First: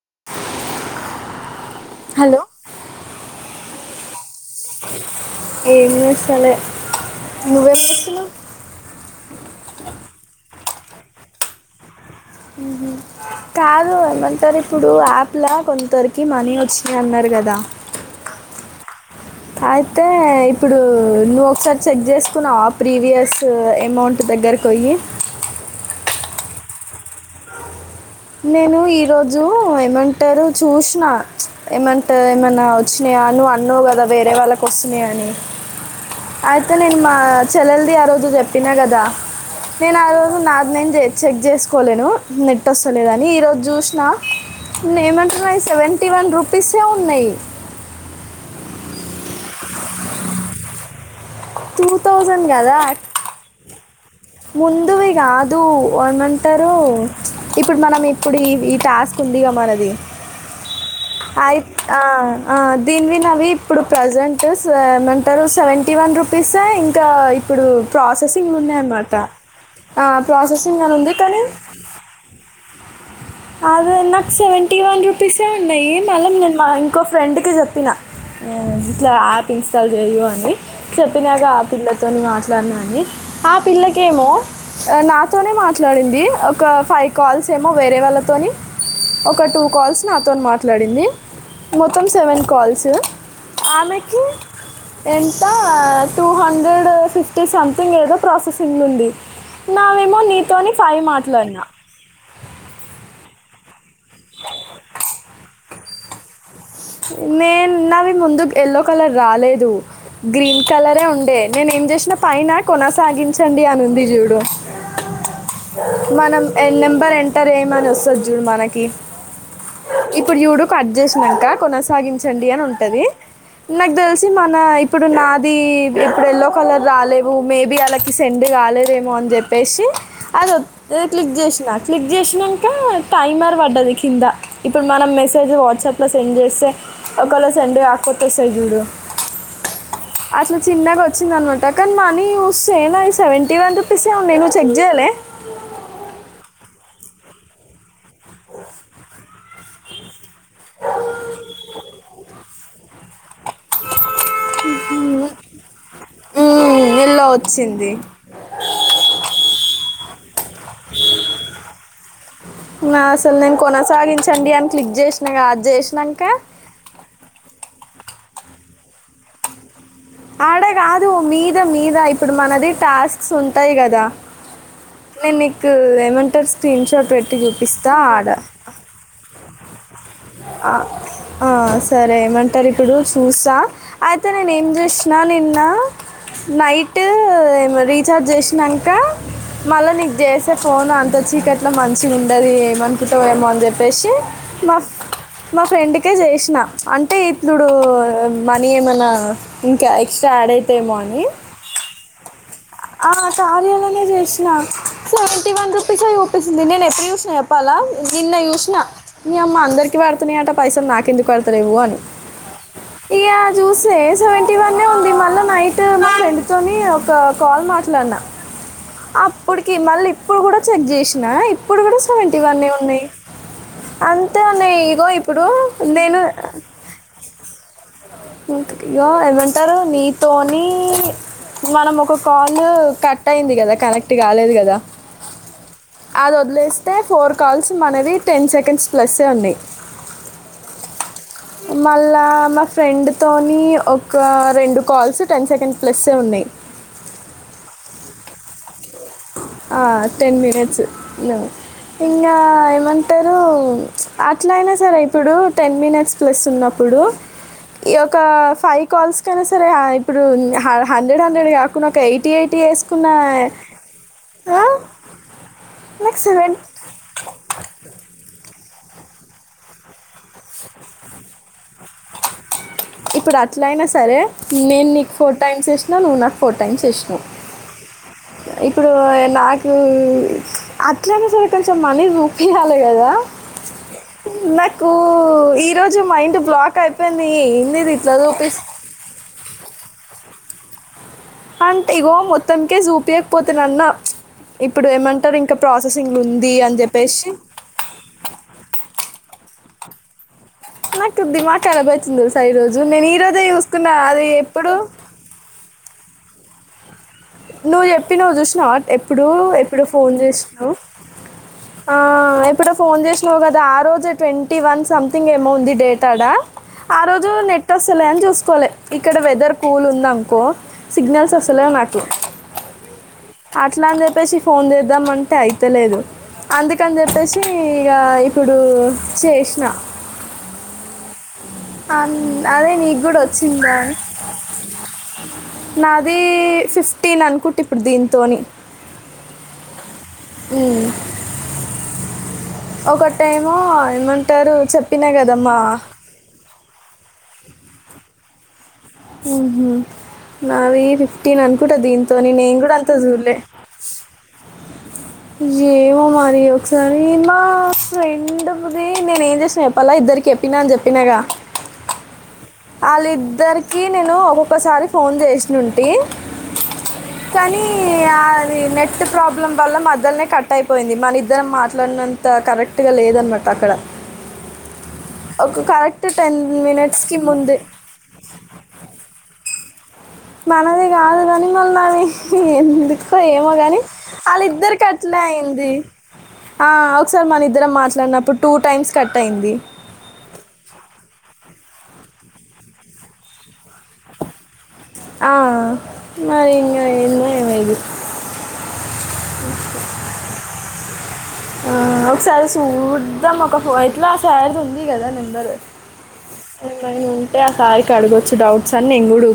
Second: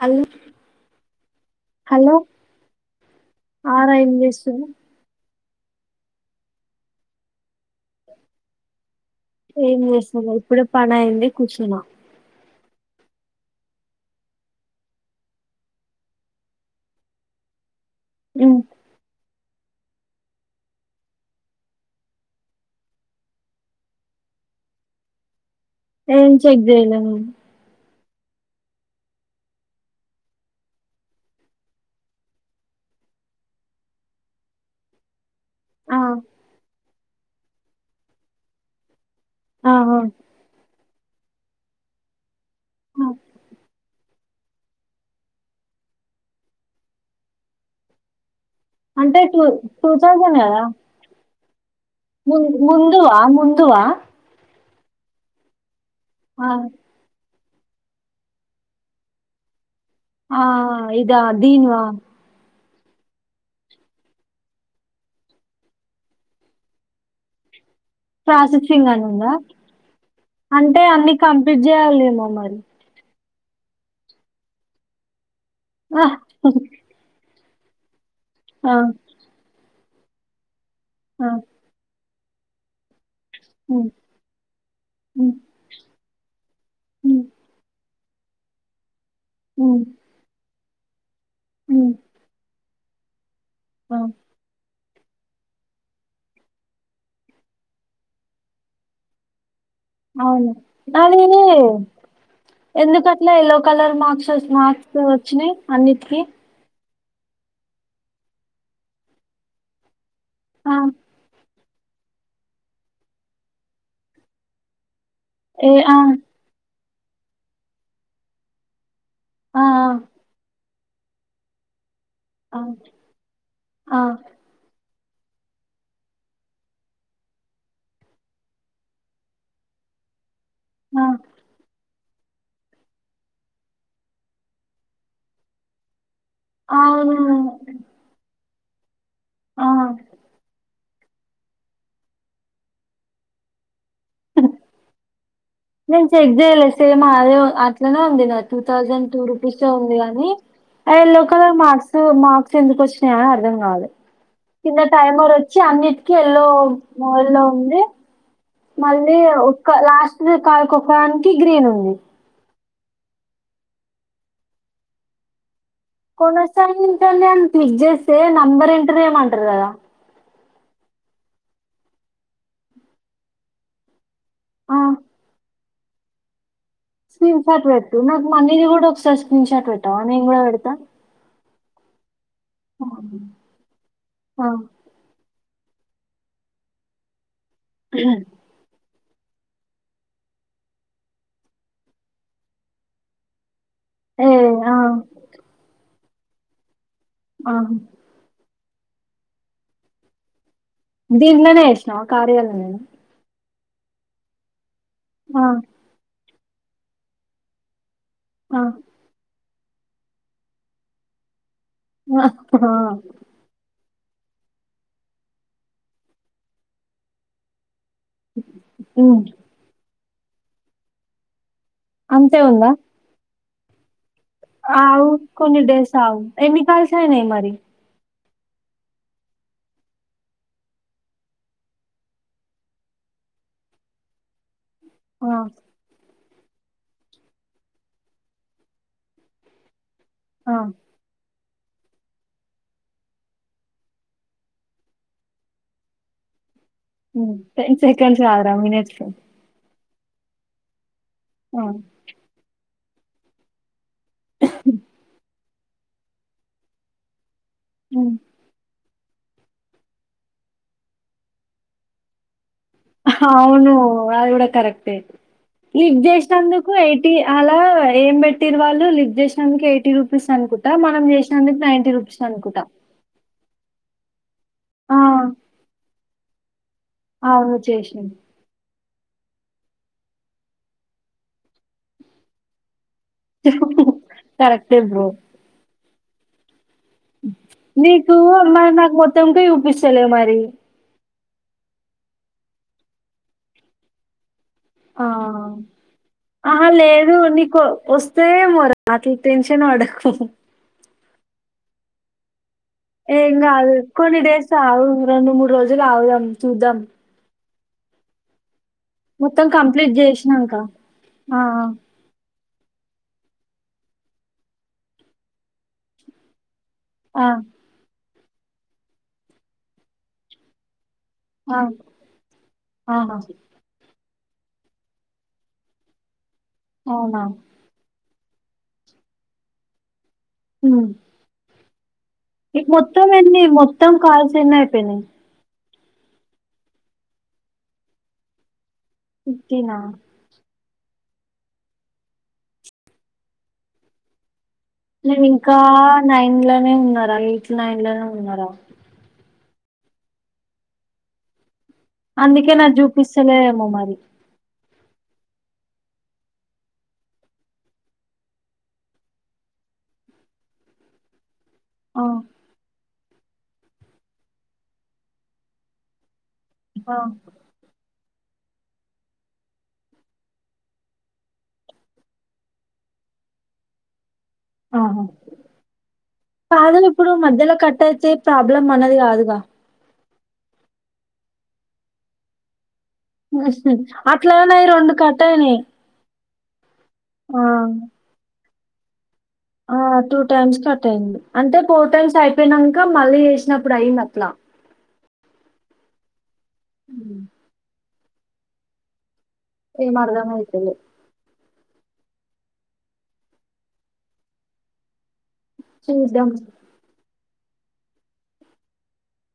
Hello hello ఆరా ఏం చేస్తున్నవ్ ఏం చేస్తలే నువ్వు ఏం చేస్తున్నావ్ ఏం చేస్తలే ఇప్పుడే పనైంది కూర్చున్నా కాదు ఏమంటారిప్పుడు యాప్లా కొంతరకి మనీ వచ్చినాయన్నరు కదా మ్ అయితే ఇప్పుడు నువ్ ఒకసారి చెక్ చేసుకున్నావా ప్రీవియస్ ఏమౌంట్ ట్ దగ్గరికిపోయి ఏం చెక్ చేయలే నేను నేను ఈ రోజు ఏమంటారు చూసిన ఏమంటా ఏమన్నా వచ్చినా యా నువ్ అన్నవు కదా వేరే వాళ్ళకి వస్తున్నాయ్ అని అయితే నేను మా చెల్లెల్ది ఆ రోజు చెప్పినా కదా ఆహా నేను ఆ రోజు నాది నేన్ చి చెక్ చేసుకోలేను నెట్ వస్ స్తలేదని ఈరోజు చూసినా నిన్నటివినవి సెవెంటీ వన్ రూపీసే ఉన్నాయ్. అంటే టూ టూ థౌజండ్ కదా టూ ము థౌసండ్ గదా ముందువా ముందువా ముందువి గాదు ఆ ఏమంటారు ఇప్పుడు మనం ఇప్పుడు ఈ ఈ టాస్క్ల్ దిగ మనది ఆ ఇదా అయ్ దీనివా ఆ ఆ దీనివి నావి ఇప్పుడు ప్రజంట్స్ ఏమంటరు సెవెంటీ వన్ రూప్ పీస్ ఇంకా ఇప్పుడు ప్రాసెసింగుంది ప్రాసెసింగ్ అని అనమాట ఉందా ఆ అంటే ప్రాసెసింగ్ అని అన్ని ఉంది కానీ కంప్లీట్ చేయాలేమో మరి అదే నాక్ సెవెంటీ వన్ రూపీసే ఉన్నయి ఆ మళ్ళీ నేను మా ఇంకో ఫ్రెండ్కి చెప్పినా ఆ ఇట్లా యాప్ ఇన్స్టాల్ చెయ్యు అని ఆ, చెప్పినాగా పిల్లక్ తోని మాట్లాడినని ఆ ఉమ్, పిల్లకేమో ఉమ్, నాతోనే మాట్లాడింది ఒక ఫైవ్ ఉమ్, కాల్స్ ఏమో వేరే వాళ్ళ తోని ఒక టూ ఉమ్, కాల్స్ నాతో మాట్లాడింది ఉమ్, మొత్తం సెవెన్ కాల్స్ ఆ, ఆమెకి ఎంత టూ హండ్రెడ్ ఫిఫ్టీ సంథింగ్ ఏదో ప్రాసెసింగ్ నుండి అవును నా ఎందుకట్లా ఎలో కలర్ మార్క్స్ మార్క్స్ వచ్చినాయి అన్నిటికిీ నేనున్నది ముందుకు ఎయల్లో కలర్ రాలేదు గ్రీన్ ఆ కలరే ఉండే నేనే ఏం చేసిన పైన కొనసాగించండి అనుంది చూడు ఏ ఆ మనం ఏ నెంబర్ ఎంటర్ చేయమనస్తది చూడు మనకి ఆ ఇప్పుడు చూడు కట్ చేస్నంక కొనస సాగించండి ఆ అని ఉంటది నాకు ఆ తెలిసి మన ఇప్పుడు నాది ఇప్పుడు ఎయల్లో కలర్ రాలేవు మేబీ వాళ్ళకి సెండ్ కాలేదేమో అని చెప్పేసి అద ఆ ఇది క్లిక్ చేసిన క్లిక్ చేసినాక టైమర్ పడ్డది కింద ఇప్పుడు మనం మెసేజ్ వాట్సాప్ లో సెండ్ చే అంతే అవును ఒకలా సండే కే వచ్చేస్తారు చూడు ఆ ఇందాక వచ్చిందినమాట కానీ మనీ చూస్తే నాది సెవెంటీ వన్ రూపీస్ ఏ ఉన్నాయి నువ్వు చెక్ చేయలే నేను చెక్ చేయలే సేమ్ అదే అట్లనే ఉంది నా టూ థౌజండ్ టూ రూపీస్ే ఉంది గానీ అ ఎల్లో కలర్ మార్స్ మ ఎందుకు వచ్చినాయా అర్థం కావట్లేదు నిన్న టైమర్ వచ్చి అనిటికి లో మ్మ్, ఎల్లో హోల్డ్ లో ఉంది వచ్చింది మళ్ళీ ఒ లాస్ట్ కాకొకరానికి గ్రీన్ ఉంది నా అసలు నేను కొనసాగించండి అని క్లిక్ చేసినగా కొనసాయిని అ క్లిక్ చేస్తే నెంబర్ ఎంటర్ చే యమంటారు కదా ఆడ కాదు మీద మీద ఇప్పుడు మనది టాస్క్స్ ఉంటాయి కదా ఆ నేను నీకు లేమెంతెర్స్ స్క్రీన్షట్ పెట్ నాకు మనవి కూడా ఒకసారి స్క్రీన్ షాట్ పెట్టావా నేను కూడా పెడతా ఆ, సరే ఏమంటారు ఇప్పుడు చూసా అయితే ఆ నేను ఏం చేసినా నేను నా నైట్ ఏమ రీఛార్జ్ చేసినాక మళ్ళా నీకు చేసే ఫోన్ అంత చీకట్లా మంచి ఉండది ఏమనుకుంటా ఏమో అని చెప్ప చెప్పసి ఏ ఆ మా మా ఫ్రెండ్కే చేసిన అంటే ఆ ఇప్పుడు మనీ ఏమైనా ఇంకా ఎక్స్ట్రా యాడ్ అయి దాంట్లోనే వేసినవ ఆ కార్యాలోనే కార్యాలోనే చేసిన ఆ సెవెంటీ వన్ రుపీస్ అని చు ప్పిస్తుంది నేను ఎప్పుడు చూసిన చెప్పాలా నిన్న ఆ చూసిన మీ అమ్మ అందరికి పడుతున్నాయంట పైసలు నాకు ఎందుకు పడ రని ఆ ఆ! ఇక జూస్ డే సెవెంటీ వన్ ఉంది మళ్ళా నైట్ నా ఫ్రెండ్ తోని ఒక కాల్ మ హ్మ్ అప్పుటికి మళ్ళీ ఇప్పుడు కూడా చెక్ చేసినా ఇప్పుడు కూడా సెవెంటీ అంతే వన్యే ఉన్నాయి అంత అ కొన్ని చేశా అ ఏన్ని కాల్సయ నయి మరి ఇంత ఇగ ఏమంటారు నీతోని మనం ఒక కాల్ కట్ అయింది కదా కనెక్ట్ కాలేదు కదా ఆ అది వదిలేస్తే ఫోర్ కాల్స్ మనవి టెన్ సెకండ్స్ ప్లస్ యే ఉన్నాయి ఆ మళ్ళా మా ఫ్రెండ్తోని ఒక రెండు కాల్స్ టెన్ సెకండ్ ప్లస్ యే ఉన్నాయి టెన్ సెకండ్స్ అరా మినట్స్ టెన్ మినిట్స్ ఆ ఇంకా ఏమంటారు అట్ల అయినా సరే ఇప్పుడు టెన్ మినిట్స్ ప్లస్ ఉన్నప్పుడు ఈ హ్మ్ ఒక ఫైవ్ కాల్స్ కైనా సరే ఇప్పుడు హండ్రెడ్ హండ్రెడ్ కాకుండా ఒక ఎయిటీ ఎయిట్ అవును అ ది కూడా ఆ, కరెక్టే ఇది నాకు సెవెన్ చేసినందుకు ఎయిటి అలా ఏమ్ పెట్ తిరువాళ్లు లిఫ్ట్ చేసినందుకు ఎయిటీ రూపీస్ అనుకుంటా. మనం చేసినందుకు నైంటీ రూపీస్ అనుకుంటా. ఇప్పుడు అట్లయినా సరే నేన్ ఆ నీకు ఫోర్ టైమ్స్ చేసినా నువ్ నాక్ అవును చేసిన ఇప్పుడు నాకు అట్లనే సరే కొంచెం మనీ చూపియల్ కదా! లేదు కదా! కరెక్టే నాకు బ్రో ఈ రోజు మైండ్ బ్లాక్ క్ అయిపోయింది. ఏందిది ఇట్లా చూపిస్ తంపే చూపిస్తలే మరి. అంటే ఇగో మొత్తంకే చూపయకపోతున అన్న ఆ ఉంది అహ అని లేదు. చెప్పేసి నీకు వస్తేయేమో రా అట్ల టెన్ క్షన్ పడకు. నాకు దిమాక్ ఖరాబ్ అయితుంది. చూస్ ఏం కాదు కొన్ని డేస్ ఎప్పుడు ఆగు రొండు మూడు రోజులు ఆగుదాం చూద్దాం. నువ్ చెప్పినవ్ చూసినావ ఎప్పుడు, మొత్తం ఎప్పుడు కంప్లీట్ ఫోన్ చేసినాక చేసినవ్? ఆ ఆ ఎప్ ఇప్పుడె ఫోన్ చేసినావు కదా! ఆ రోజె ట్వంటీ వన్ సంథింగ్ ఏమో ఉంది! డేట్ ఆడ. ఆ రోజు నెట్ వస్తలే అని చూసుకోలె. ఇక్కడ వెదర్ కూల్ ఉందనుకో సిగ్నల్స్ ఆ వస్తలేవు నాక్ ఆ అట్లా అని చెప్పేసి, ఫోన్ చేద్దాంమంటే అయితలేదు. అందుకని అవునా చెప్పేసి, ఇగ ఇప్పుడు చేసిన. మ్ అం అదే నీకు కూడా వచ్చిందా మొత్తం అని? కాల్స్ ఎన్ని అయిపోయినాయి నాది ఫిఫ్టీన్ అనుకుంటే ఇప్పుడు దీంతోని ఫిఫ్టీన్ ఆ మ్మ్ ఒకటేమో ఏమంటారు చెప్పినా నేన్ కదా ఇంకా మా నైన్ లోనే ఉన్నారా. ఎయిట్ నైన్ లోనె ఉన్నారా. మ్మ్ హు నావి ఫిఫ్టీన్ అనుక్ ట దీంతోని. అందుకే నేన్ కూడా నాకు అంత చూడ్లే. చూపిస్తలేదేమో మరి ఏమో మరి. ఒకసారి, మా ఫ్రెండ్ ది నేను ఏం చేసిన చెప్పల్లా ఇద్ ఇద్దరికి చెప్పినా అని చెప్పినాగా! ఆ ఆళ్ళిద్దరికీ నేను ఒక్కొక్కసారి ఫోన్ చేసినుంటి. కానీ ఆ అది నెట్ ప్రాబ్లం వల్ల మధ్యలోనే కట్ అయిపోయింది. మనిద్దరం మాట్లాడినంత కరెక్ట్ గా లేదనమాట అక్ కడ. ఆహా ఒక కరెక్ట్ టెన్ కాదు మినిట్స్ ఇప్పుడు మధ్యలో కట్టయితే ప్రాబ్లం మనది కాదుగా! మనది కాదుకని మల్ల అవి ఎందు కొ ఏమో గాని అట్లనే ఆళ్ళిద్దరికి అట్లే కట్ అయినాయి. అయింది. ఆ ఒకసారి ఆ! మనిద్దరం మాట్లాడినప్పుడు టూ టైమ్స్ కట్ అయింది ఆ టూ టైమ్స్ కట్ అయింది. అంటే, ఫోర్ టైమ్స్ అయిపోయినంక మళ్ళీ చేసినప్పుడు అయిందట్ల. ఆ. మరింగ ఉమ్. ఏందో ఏమో ఇది. ఏం అర్ధం అయితలె. ఆ ఒకసారి సూద్దాం. ఒక ఫో ఎట్లా ఆ సార్ ది ఉంది కదా నమ్ బరు. చూద్దాం. ఏమైనా ఉంటే ఆ సార్ కి అడగొచ్చు డౌట్.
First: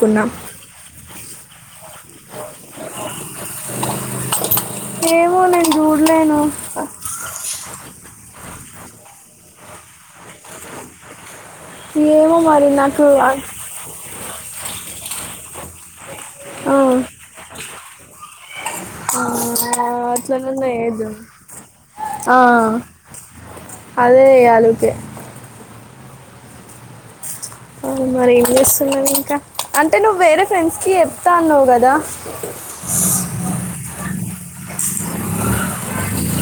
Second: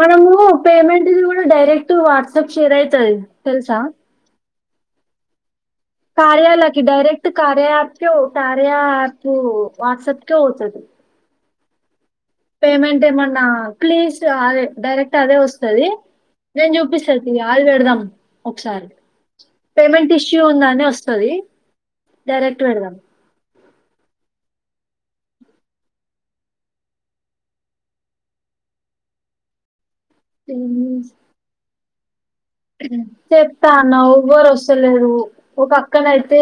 మనము పేమెంట్ ఇది కూడా డైరెక్ట్ వాట్సాప్ షేర్ అయితది తెలుసా! ఏమోనే కార్యాలోకి direct Karya app to Karya app WhatsApp కె వచ్చేట్టు. ఏమో మరి పేమెంట్ నాకు ఆ- ఏమన్నా ప్లీజ్ అదే డైరెక్ట్ అదే వస్తాది నేను ఆ, చూపిస్త తి అది పెడదాం సరే ఆ, పేమెంట్ ఇష్యూ అట్లనే ఉందాని ఏదో ఒస్తాది డైరెక్ట్ పెడదాం అదే ఎయాలే ఊకే ఉమ్ మరి ఏం చేస్తున్నారు ఇంకా అంటే నువ్వు వేరే ఫ్రెండ్స్ కి చెప్తా అన్నావు కదా చెప్తా అన్నావ్ ఎవ్వరు ఒస్తలేరు ఒక అక్కనయితే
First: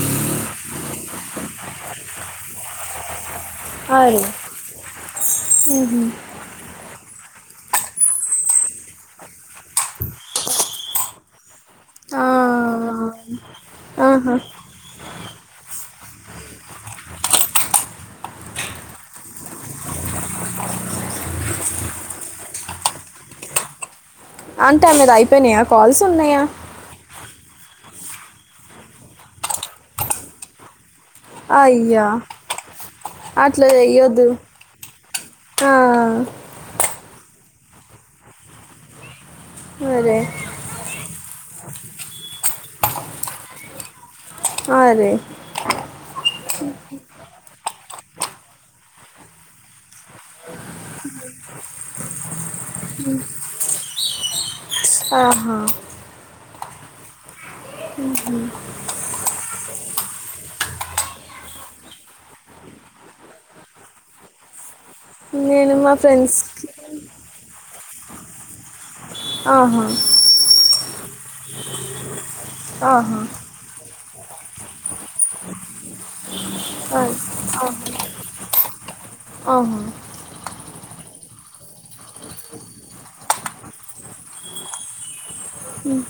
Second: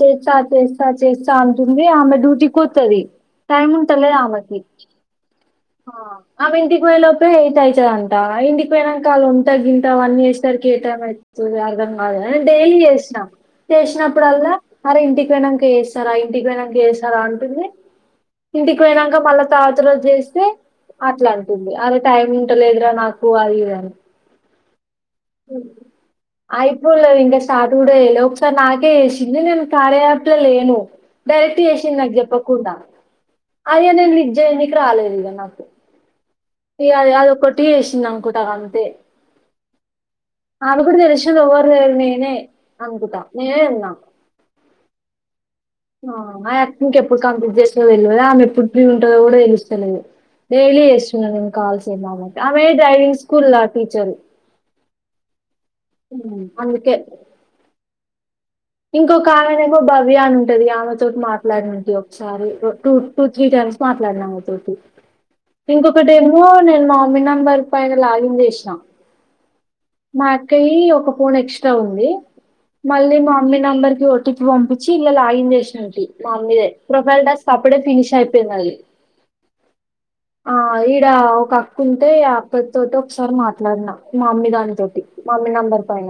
చేస్తా చేస్తా చేస్తా ఉంటుంది ఆమె డ్యూటీకి పోతది టైమ్ ఉంట లేదా అవును ఆమెకి హా ఆమె ఇంటికి పోయెలోపే అతుదంటా ఇంటికి పోయినాక అళ్ళు ఉంత గింతా అవన్నీ చేసే సారికి ఏ టైమ్ అయితది చూస్తే అర్ధం కాదు ఆ, కానీ డైలీ చేస్తాం ఆహా. చేసినప్పుడుల్లా అరే ఇంటికి పోయినంక చేస్తారా ఇంటికి పోయినంక చేస్తారా అంటుంది ఇంటికి పోయినంక మళ్ళా తర్వాత రోజూ చేస్త అట్లా అంటుంది అరే టైం ఉంటలేదురా నాకు అది ఇది అని అంటే ఆమె ఉమ్ అయిపోయినాయా కాల్స్ ఉన్నాయా అయిపోలేదు ఇంకా స్టార్ట్ కూడా [unintelligible] ఒకసారి నాకే చేసింది నేను కారయాప్లే లేను డైరెక్ట్ చేసింది అయ్యా నాకు చెప్పకుండా అట్లా అయ నేను చెయ్యొద్దు లిఫ్ట్ చేయానికి రాలేదు ఇగ నాకు ఆ, ఇగ అది కాదు ఒకటి చేసింది అనుకుంటా అంతే అరే ఆమెకి కూడా తెలిసింది ఎవరు లేరు నేనే అనుకుట్ట నేను ఉన్నా అరే అ ఆమెకు ఇంకెప్పుడు కంప్లీట్ చేస్తుందో తెలిదు ఆమె ఎప్పుడు ఫ్రీ గా ఉంటుందో కూడా తెలుస్తలేదు డైలీ చేస్తున్నా నేను కాల్స్ ఆమెకి ఆమే డ్రైవింగ్ స్కూల్ లా టీచరు ఆహా అందుకే ఉహూ ఇంకొక ఆమెనే ఏమో భవ్య అని ఉంటది ఆమెతోటి మాట్లాడినే ఒకసారి two two three times మాట్లాడిన ఆమెతోటి నేను మా ఇంకొకటిమో ఫ్రెండ్స్కి నేను మా మమ్మీ నంబర్ పైన లాగిన్ చేసినా ఆహా మా అక్కయి ఒక ఫోన్ ఎక్స్ట్రా ఉంది మళ్ళీ ఆహా మా నంబర్కి ఓటీపీ పంపి చ్చి ఇగా లాగిన్ చేసినట్ మా అమ్మీదే ఆ, ప్రొఫైల్ టాస్క్ ఆహా అప్పుడే ఫినిష్ అయిపోయినది ఆహా ఆ ఇడా ఒక అక్కంటే ఆ అక్క తోటి ఒకసారి మాట్లాడిన మా మామ్మీ దానితోటి మమ్మీ నంబర్ పైన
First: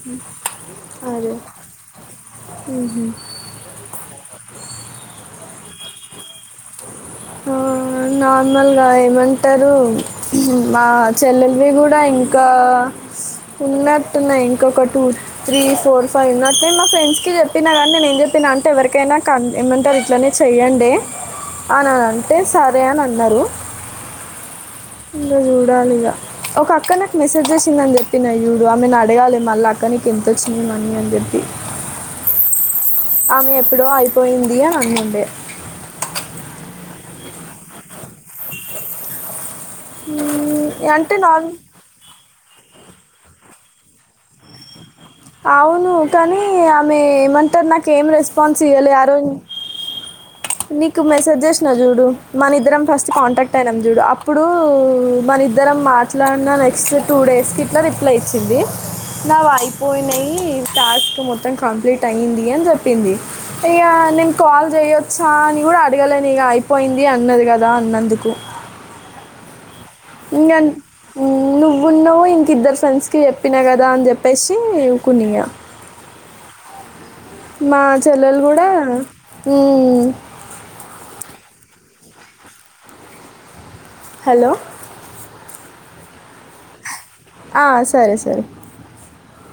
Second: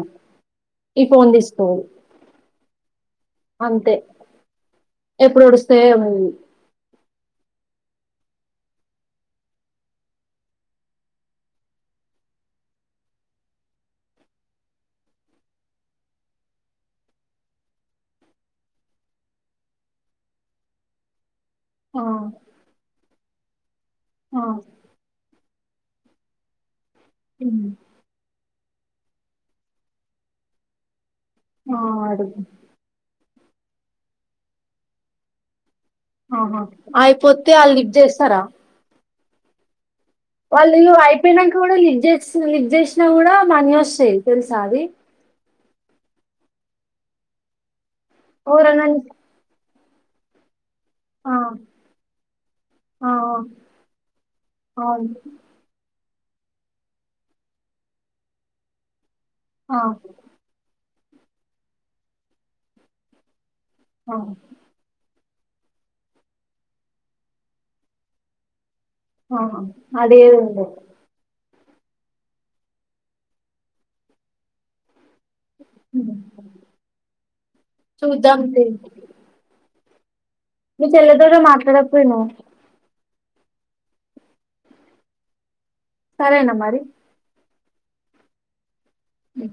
ఈ ఫోన్ అరే తీసుకోనీ అంతే ఎప్పుడు ఓడుస్తేయో ఏమో ఇవి ఆ నార్మల్గా ఏమంటారు మా చెల్లెలవి కూడా ఇంకా ఉన్నట్టున్నాయి ఇంకొక టూ త్రీ ఫోర్ ఫైవ్ ఉన్నట్యి మా ఫ్రెండ్స్ కి చెప్పినా కానీ నేను ఏం చెప్పా ప్ప నా అంటే ఎవరికైనా క ఏమంటారు ఇట్లనే చెయ్యడే అని అని ఆ అంటే సరే అని అన్నారు ఆ ఇంకా చూడాలి ఇగా ఒక అక్క నాకు మెసేజ్ ఉమ్. వచ్చిందని చెప్పిన చూడు ఆమెను అడగాలి మళ్ళీ అక్క నీ ఎంతొచ్చినమని అని చెప్పి ఆ అడుగు ఆమె ఎప్పుడో అయిపోయింది అని అంటుండే ఆహా అయిపోతే వాళ్ళు లిఫ్ట్ చేస్తారా వాళ్ళు అంటే అయిపోయినాక నార్మల్ కూడా లిఫ్ చే లిఫ్ చేసినా కూడా మనీ వస్తాయి తెలుసా అది అవును కానీ ఆమె ఏమంటారు నాక ఏం రెస్పాన్స్ ఎవరన్నా ఇయ్యలే ఆరోజు నీకు ఆ మెసేజ్ చేసిన చూడు మన ఇద్దరం ఫస్ట్ ఆ కాంటాక్ట్ అయినాం చూడు అప్పుడు అవును మన ఇద్దరం మా ఇట్లాన్న నెక్స్ట్ టూ డేస్కి ఇట్లా రిప్లై ఇచ్చింది నా ఆ అయిపోయినాయి టాస్క్ మొత్తం కంప్లీట్ అయ్యింది అని చెప్పింది ఈయ్యా ఆ నేను కాల్ చేయచ్చ చ న కూడా అడగలేనిక అయిపోయింది అన్నది కదా అన్నందుకు ఆహా [unintelligible] ముందు ఇంక ఇద్దరు ఫ్రెండ్స్కి చెప్పినా కదా అని చెప్పేసి కొని మా చెల్లెలు చూద్దాం తీ కూడా నీ మీ చెల్లె తోనే మాట్లాడపోయినవ్ హలో సరే అన్న మరి ఆ సరే సరే ఇ